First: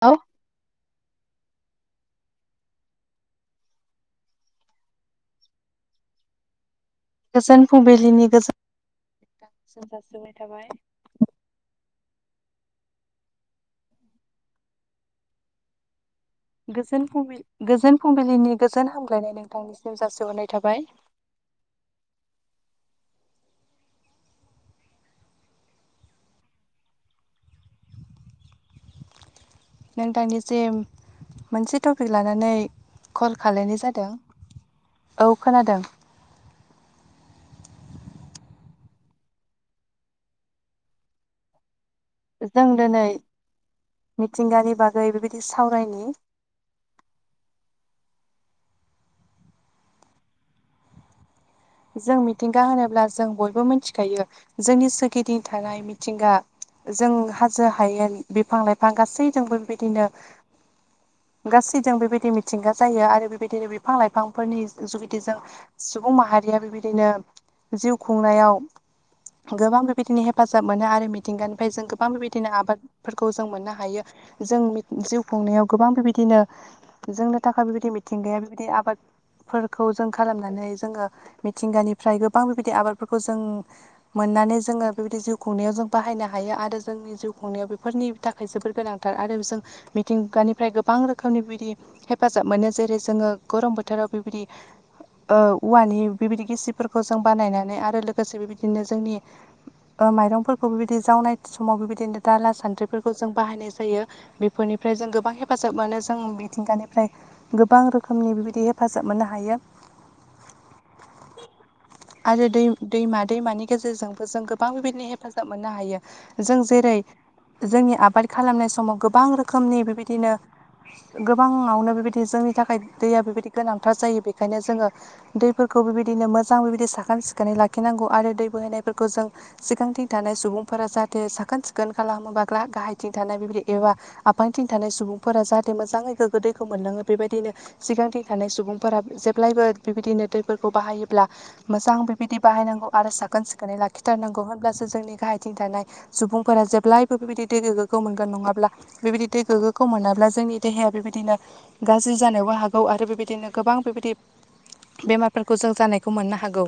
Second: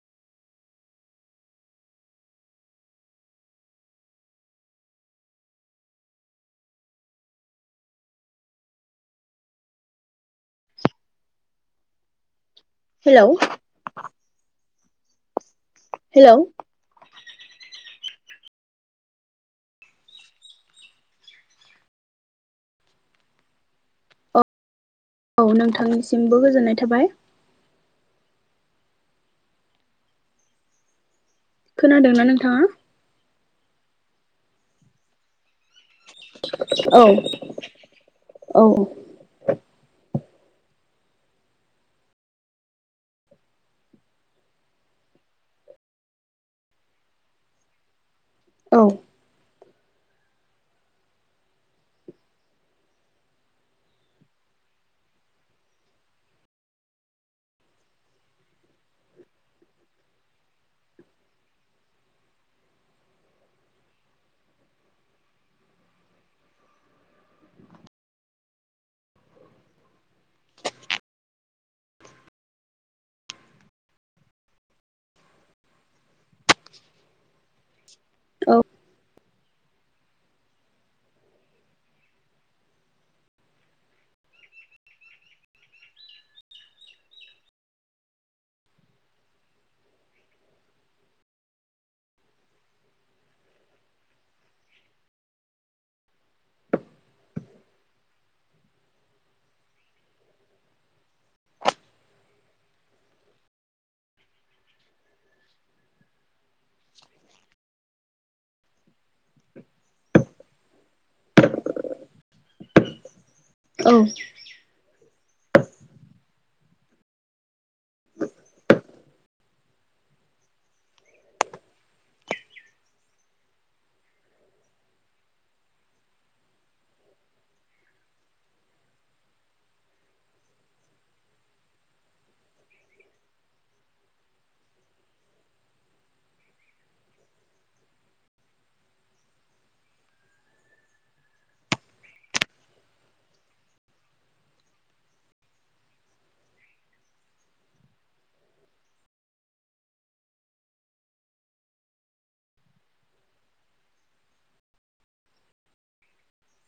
औ गोजोन फुंबिलिनि गोजोननाय जासिहरनाय थाबाय। हेलौ हेलौ गोजोन फुंबिलि-गोजोन फुंबिलिनि गोजोन हामलायनाय नोंथांनिसिम जासिहरनाय थाबाय। औ औ नोंथांनिसिमबो गोजोननाय थाबाय। नोंथांनिसिम मोनसे टपिक खोनादोंना लानानै नोंथाङा? कल खालायनाय जादों औ खोनादों औ औऔ जों दिनै मिथिंगानि बागै बेबायदि सावरायनि। औ जों मिथिंगा होनोब्ला जों बयबो मिथिखायो जोंनि सोरगिदिं थानाय मिथिंगा जों हाजो हायेन बिफां लाइफां गासैजोंबो बेबायदिनो गासैजों बेबायदि मिथिंगा जायो आरो बेबायदिनो बिफां लाइफांफोरनि जुगिदि जों सुबुं माहारिया बेबायदिनो जिउ खुंनायाव गोबां बेबायदिनो हेफाजाब मोनो आरो मिथिंगानिफ्राय जों गोबां बेबायदिनो आबाद फोरखौ जों मोननो हायो जों जिउ खुंनायाव गोबां बेबायदिनो जोंनो थाखाय बेबायदि मिथिंगाया बेबायदि आबादफोरखौ जों खालामनानै जोङो मिथिंगानिफ्राय गोबां बेबायदि आबादफोरखौ जों मोननानै जोङो बेबायदि जिउ खुंनायाव जों बाहायनो हायो आरो जोंनि जिउ खुंनायाव बेफोरनि थाखाय जोबोर गोनांथार आरो जों मिथिंगानिफ्राय गोबां रोखोमनि बिदि हेफाजाब मोनो जेरै जोङो गरम बोथोराव बेबायदि ओ औवानि बेबायदि गिसिफोरखौ जों बानायनानै आरो लोगोसे बेबायदिनो जोंनि ओ माइरंफोरखौ बेबायदि जावनाय समाव बेबायदिनो दाला सान्द्रिफोरखौ जों बाहायनाय जायो। बेफोरनिफ्राय जों गोबां हेफाजाब मोनो जों मिथिंगानिफ्राय गोबां रोखोमनि बेबायदि हेफाजाब मोननो हायो। आरो दै दैमा दैमानि औ नंगौ गेजेरजोंबो जों गोबां बेबायदिनो हेफ हेफाजाब मोननो हायो जों जेरै जोंनि आबाद खालामनाय समाव गोबां रोखोमनि बेबायदिनो गोबाङावनो बेबायदि जोंनि थाखाय दैया बेबायदि गोनांथार जायो बेखायनो जोङो दै फोरखौ बेबायदिनो मोजां बेबायदि साखोन सिखोनै लाखिनांगौ आरो दै बोहायनायफोरखौ जों सिगांथिं थानाय सुबुंफोरा जाहाथे साखोन सिखोन खालामो बा गाहायथिं थानाय बेबायदि एबा आफांथिं थानाय सुबुंफोरा जाहाथे मोजाङै गोग्गो दैखौ मोनलाङो बेबायदिनो सिगांथि थानाय सुबुंफोरा जेब्लायबो बेबायदिनो दैफोरखौ बाहायोब्ला मोजां बेबायदि बाहायनांगौ आरो साखोन सिखोनै लाखिथारनांगौ होनोमब्लासो जोंनि गाहायथिं थानाय सुबुंफोरा जेब्लायबो बेबायदि दै गोगोखौ मोनगोन नङाब्ला बेबायदि दै गोग्गोखौ मोनाब्ला जोंनि देहाया बेबायदिनो गाज्रि जानोबो हागौ आरो बेबायदिनो गोबां बेबायदि बेमारफोरखौ जों जानायखौ मोननो हागौ।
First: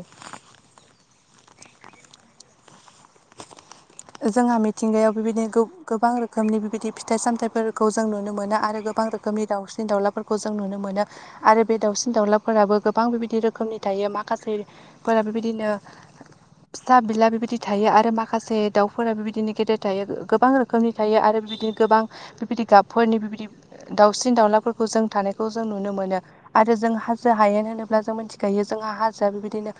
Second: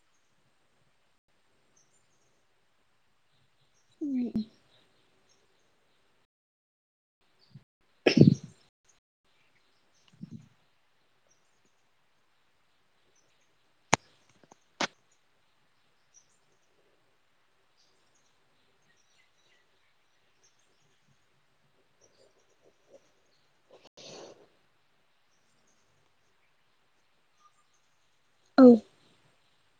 जोंहा मिथिंगायाव बेबायदिनो गो गोबां रोखोमनि बेबायदि फिथाइ सामथाइफोरखौ जों नुनो मोनो आरो गोबां रोखोमनि दाउस्रिनि दाउलाफोरखौ जों नुनो मोनो। आरो बे दाउसिन दाउलाफोराबो गोबां बेबायदि रोखोमनि थायो माखासे फोर बेबायदिनो फिसा बिला बेबायदि थायो आरो माखासे दाउफोराबो बिदिनो गेदेर थायो गोबां रोखोमनि थायो आरो बिदिनो गोबां बेबायदि गाबफोरनि बेबायदि दाउसिन दाउलाफोरखौ जों थानायखौ जों नुनो मोनो आरो जों हाजो हायेन होनोब्ला जों मिथि गायो जोंहा हाजोआ बेबायदिनो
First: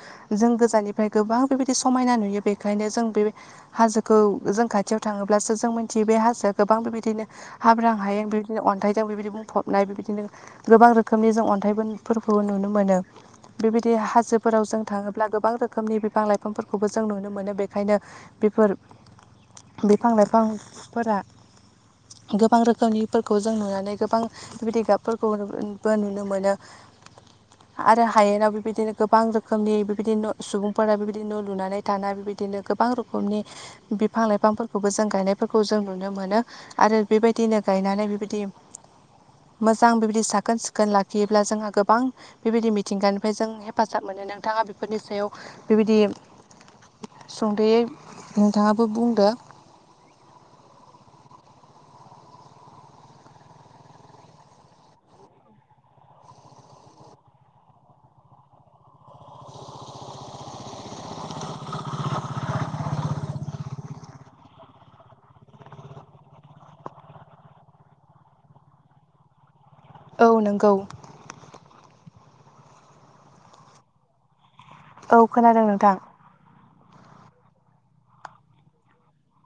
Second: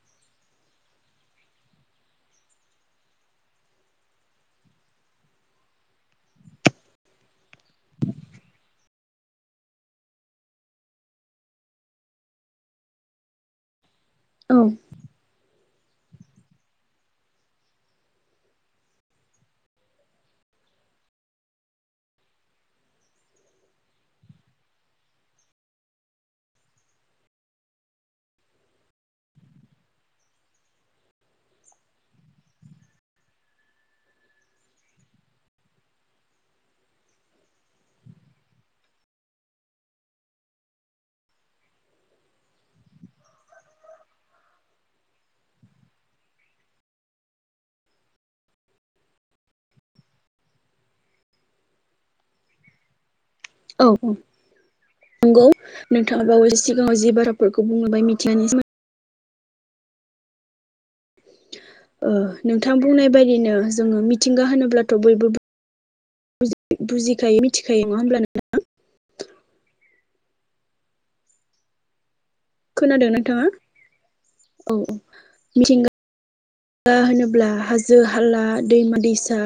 जों गोजाननिफ्राय गोबां बेबायदि समायना नुयो बेखायनो जों बे हाजोखौ जों खाथियाव थाङोब्लासो जों मिथियो बे हाजोआ गोबां बेबायदिनो हाब्रां हायेन बिबायदिनो अन्थाइजों बिबायदि बुंफबनाय बेबायदिनो गोबां रोखोमनि जों अन्थाइफोरखौ नुनो मोनो बेबायदि हाजो फोराव जों थाङोब्ला गोबां रोखोमनि बिफां लाइफांफोरखौबो जों नुनो मोनो बेखायनो बेफोर बिफां लाइफांफोरा गोबां रोखोमनिफोरखौ जों नुनानै गोबां बेबायदि गाबफोरखौबो नुनो मोनो। आरो हायेनाव बेबायदिनो गोबां रोखोमनि बेबायदि न' सुबुंफोरा बेबायदि न' लुनानै थानाय बिदिनो गोबां रोखोमनि बिफां लाइफांफोरखौबो जों गायनायफोरखौ जों नुनो मोनो। आरो बेबायदिनो गायनानै बेबायदि मोजां बिबायदि साखोन सिखोन लाखियोब्ला जोंहा गोबां बेबायदि मिथिंगानिफ्राय जों हेफाजाब मोनो नोंथाङा बेफोरनि सायाव बेबायदि सुंद'यै नोंथाङाबो बुंदो। औ औ नंगौ नोंथाङा बावै सिगाङाव जि बाराफोरखौ बुंलांबाय मिथिगानि सोमो ओ नोंथां बुंनाय बायदिनो जोङो मिथिंगा होनोब्लाथ' बयबो बुजिखायो मिथिखायो नङा होमब्ला नोंथां? औ नोंगौ। खोनादों नोंथाङा औ औ खोनादों मिथिंगा नोंथां ओ होनोब्ला हाजो हाला दैमा दैसा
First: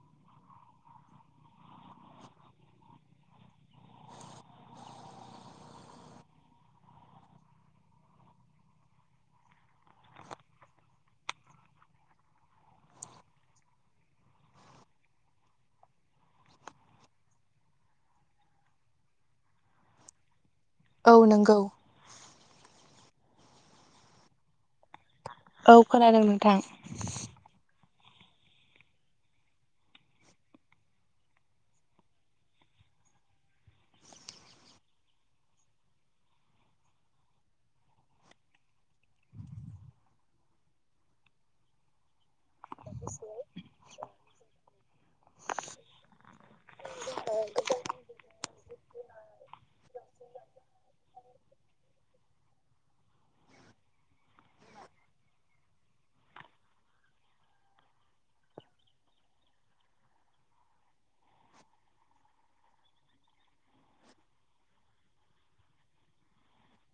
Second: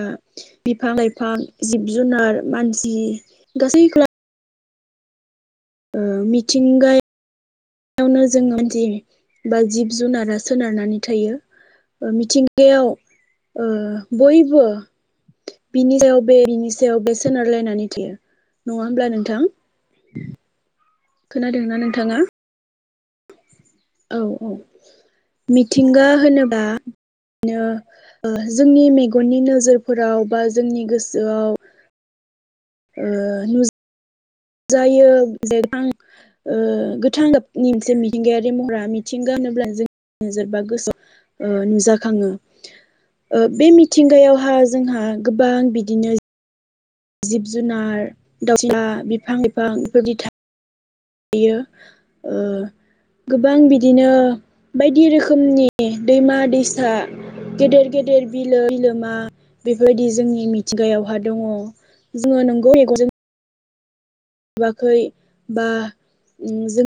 बिफां लाइफां जिब जुनार मानसि गासैखौ ओ मिथिंगाय यावनो जोङो जि बा जिब जुनारा सोनारनानै थायो। ओ मिथिंगायाव ओ बयबो बिनि सायाव बे बिनि सायाव बे सोनारलायनानै थायो नङा होमब्ला नोंथां‌? [inaudible] नंगौ खोनादोंना नोंथाङा? औ औ औ मिथिंगा खोनादों नोंथां होनोबा नो ओ जोंनि मेगननि नोजोरफोराव बा जोंनि गोसोआव ओ नु जायो [unintelligible] ओ गोथां गाबनि मोनसे मिथिंगायारि महरा मिथिंगा होनोब्ला जोंजोरबा गोसोआव ओ नुजाखाङो ओ बे मिथिंगायावहा जोंहा गोबां बिदिनो जिब जुनार दाउसा बिफां लाइफां बेफोरदि था बियो ओ गोबां बिदिनो बायदि रोखोमनि दैमा दैसा गेदेर गेदेर बिलो बिलोमा बिफोरबायदि जोंनि मिथिंगायावहा दङ। जोङो नोंगौ [unintelligible] नुवाखै बा उम जों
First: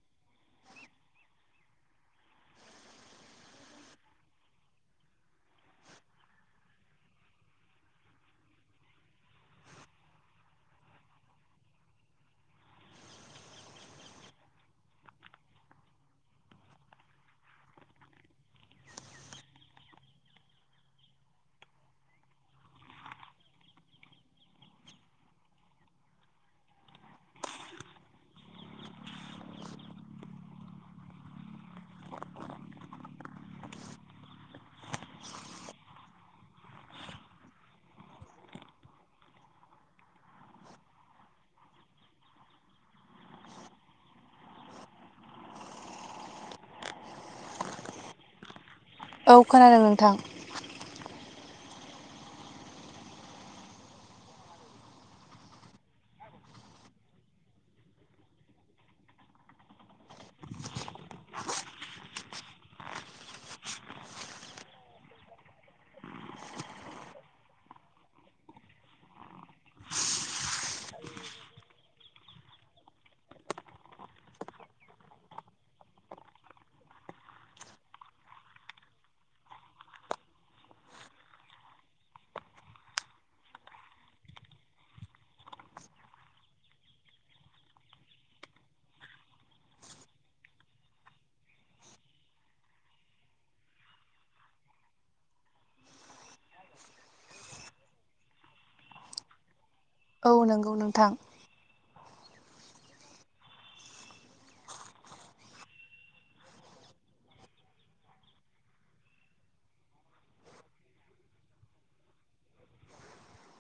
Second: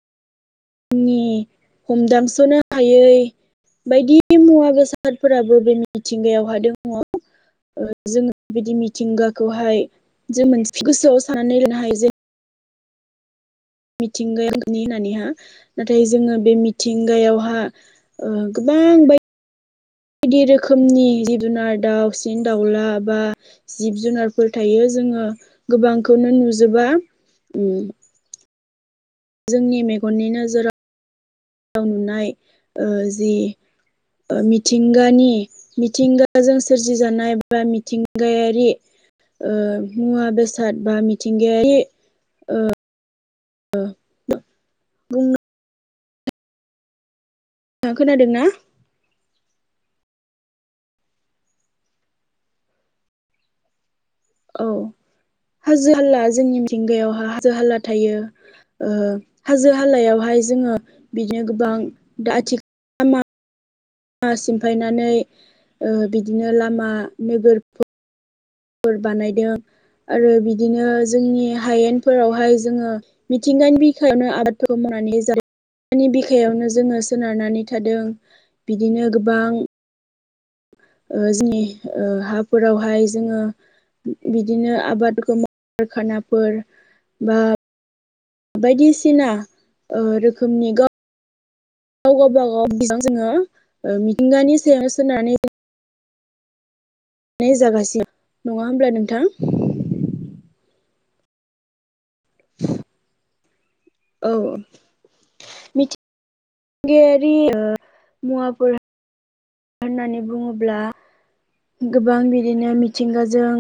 हमदांस'नो हायै बायदि मुवा बेसादफोराबो बे मिथिंगायावहाय दङ ओ जोङो बिदि मिथिंगाखौहाय जों मोनसे गोसोआव साननानै लानो हायो [unintelligible] मिथिंगायानि होनना नैहा नाथाय जोङो बे मिथिंगायावहा ओ गोबां बाय बायदि रोखोमनि जिब जुनार दाउसिन दाउला बा जिब जुनारफोर थायो जोङो गोबांखौनो नुजोबा‌ ओम जोंनि मेगननि नोजोराव नुनाय ओ जि ओ मिथिंगानि मिथिंगाजों सोरजिजानाय बा मिथिंगायारि ओ मुवा बेसाद बा मिथिंगायारि ओ औ [inaudible] बुंनो नोंथां खोनादों ना? औ खोनादों नोंथां। औ [inaudible] हाजो हाला जोंनि मिथिंगायावहा हाजो हाला थायो ओ हाजो हालायावहाय जोङो बिदिनो गोबां दा आथिखाल मा सिमफायनानै ओ बिदिनो लामा नोगोर फोर बानायदों आरो बिदिनो जोंनि हायेनफोरावहाय जोङो मिथिंगानि बिखायावनो आबादखौ मावनानै [unintelligible] दानि बिखायावनो जोङो सोनारनानै थादों बिदिनो गोबां ओ जोंनि ओ हाफोरावहाय जोङो बिदिनो आबादखौ माव कारखानाफोर बा बायदिसिना ओ रोखोमनि गा गाव गावबागाव जोङो ओ मिथिंगानि सायाव सोनानै नाय जागासिनो नङा होमब्ला नोंथां? औ नोंगौ नोंथां। [inaudible] औ मिथिंगायारि ओ मुवाफोरा होननानै बुङोब्ला गोबां बिदिनो मिथिंगाजों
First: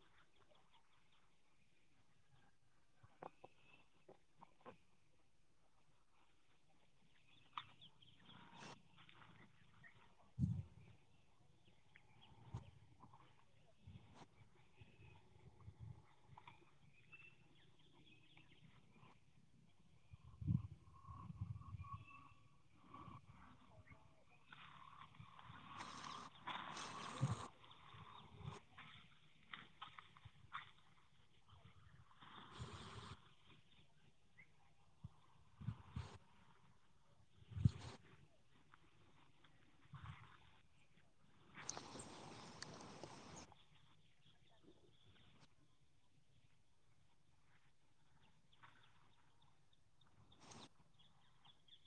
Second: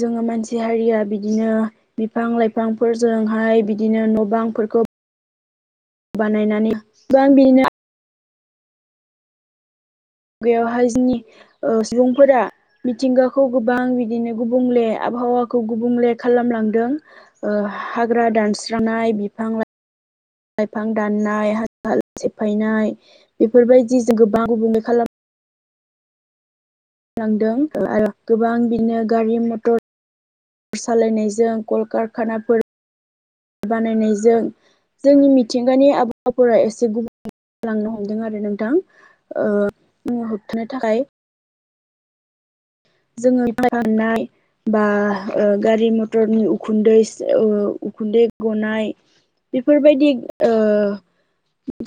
जोङो मानसि हारिया बिदिनो बिफां लाइफांफोरजोंहाय बिदिनो न' बांफोरखौ बानायनानै गोबां बिनो बेयावहाय जोंनि सुबुंफोरा मिथिंगाखौ गोबां बिदिनो गुबुंले आबहावाखौ गुबुंले खालामलांदों ओ हाग्रा दानस्रांनाय बिफां लाइ लाइफां दाननाय [inaudible] हालु सेफायनाय बेफोरबायदि जों गोबां गुबुंले खालामो। बांदों आरो गोबां बिदिनो गारि मटर सालायनायजों कलकारखानाफोर बानायनायजों जोंनि मिथिंगानि आबहावाफोरा एसे गुबुन लांनो हमदों आरो नोंथां ओ [inaudible] होबथानो थाखाय जोङो [inaudible] बा ओ गारि मथरनि उखुन्दै ओ उखुन्दै गनाय। बेफोरबायदि ओ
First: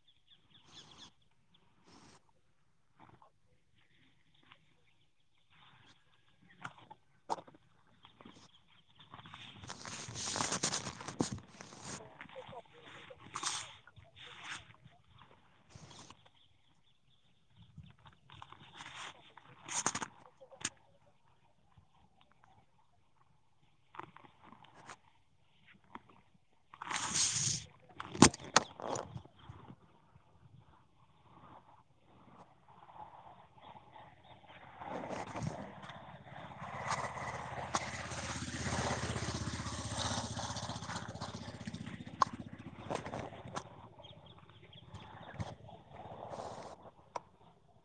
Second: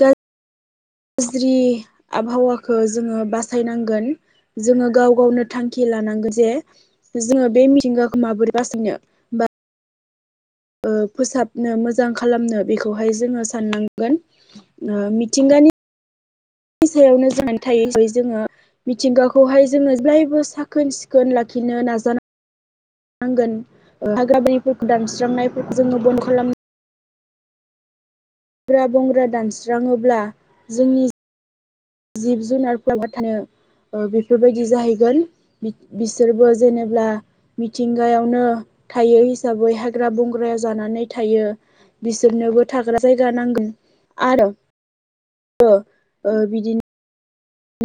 गाज गाज्रि आबहावाखौ जोङो बासायनांगोन जोङो गाव गावनो थांखि लानांगौ जे जोङो बे मिथिंगाखौ माबोरै बासिनो फोसाबनो मोजां खालामनो बेखौहाय जोङो साननांगोन मिथिंगानि नि सायावनो जोंनानै थायो जै जोङो मिथिंगाखौहाय जोङो जेब्लायबो साखोन सिखोन लाखिनो नाजा नांगोन अफ गाबानिफोरखौ दानस्रांनायफोरखौ जोङो बन्द खालाम हाग्रा बंग्रा दानस्राङोब्ला जोंनि जिब जुनारफ्राबो थानो बेफोरबायदि जाहैगोन बिसोरबो जेनेब्ला मिथिंगायावनो थायो हिसाबै हाग्रा बंग्राया जानानै थायो। बिसोरनोबो थाग्रा जायगा नांगोन आरो बो ओ बिदिनो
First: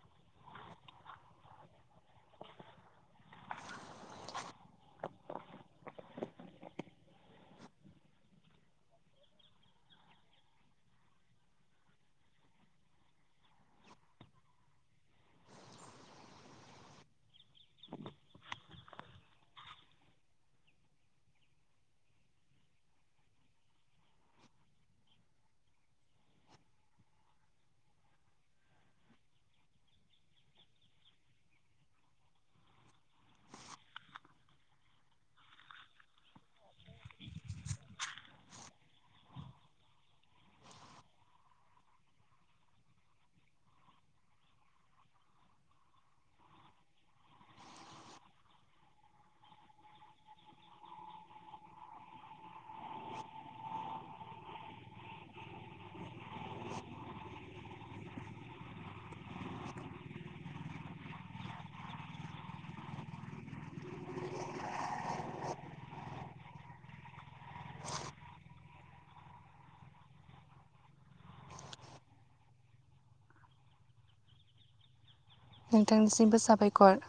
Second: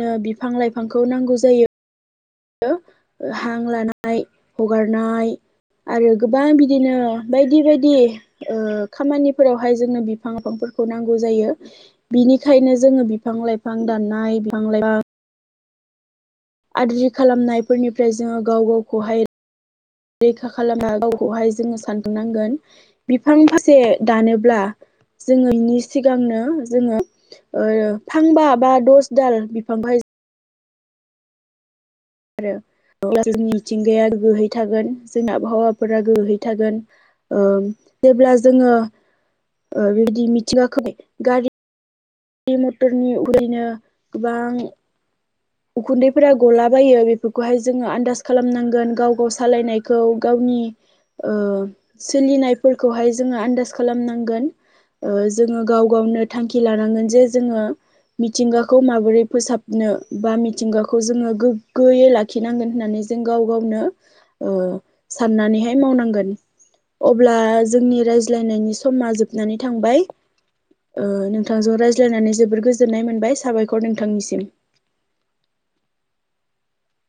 नो बिफां लाइफांखौ नांगौ जायो। हां लानाय हगारनाय आरो गोबां बिदिनो बायदि बायदि ओ खामानिफोरावहाय जोंनो बिफां लाइफांफोरखौ नांगौ जायो। बिनिखायनो जोङो बिफां लाइफां दाननाय बिफां लाइफां आद्रि खालामनायफोरनिफ्राय जोङो गाव गावखौहाय रैखा खालामा गावखौहाय जोङो सानफुंनांगोन। बिफां फांसे दानोब्ला जोङो बिनि सिगांनो जोङो ओ फांबा बा दस दाल बिफां फाय आरो जोंनि मिथिंगाया गोहै थागोन जोंनि आबहावाफोरा गोहै थागोन। ओ जेब्ला जोङो ओ बेबायदि मिथिङाखै गारि गारि मथरनि [unintelligible] गोबां उखुन्दैफोरा गलाबायो बेफोरखौहाय जोङो आन्दास खालामनांगोन गाव गाव सालायनायखौ गावनि ओ सोलिनायफोरखौहाय जोङो आन्दाज खालामनांगोन। ओ जोङो गाव गावनो थांखि लानांगोन जे जोङो मिथिंगाखौ माबोरै फोसाबनो बा मिथिंगाखौ जोङो गोग्गोयै लाखिनांगोन होननानै जों गाव गावनो ओ साननानैहाय मावनांगोन। अब्ला जोंनि रायज्लायनायनि समा जोबनानै थांबाय। ओ नोंथांजों रायज्लायनानै जोबोर गोजोननाय मोनबाय साबायखर नोंथांनिसिम। नोंथांनिसिमबो साबायखर।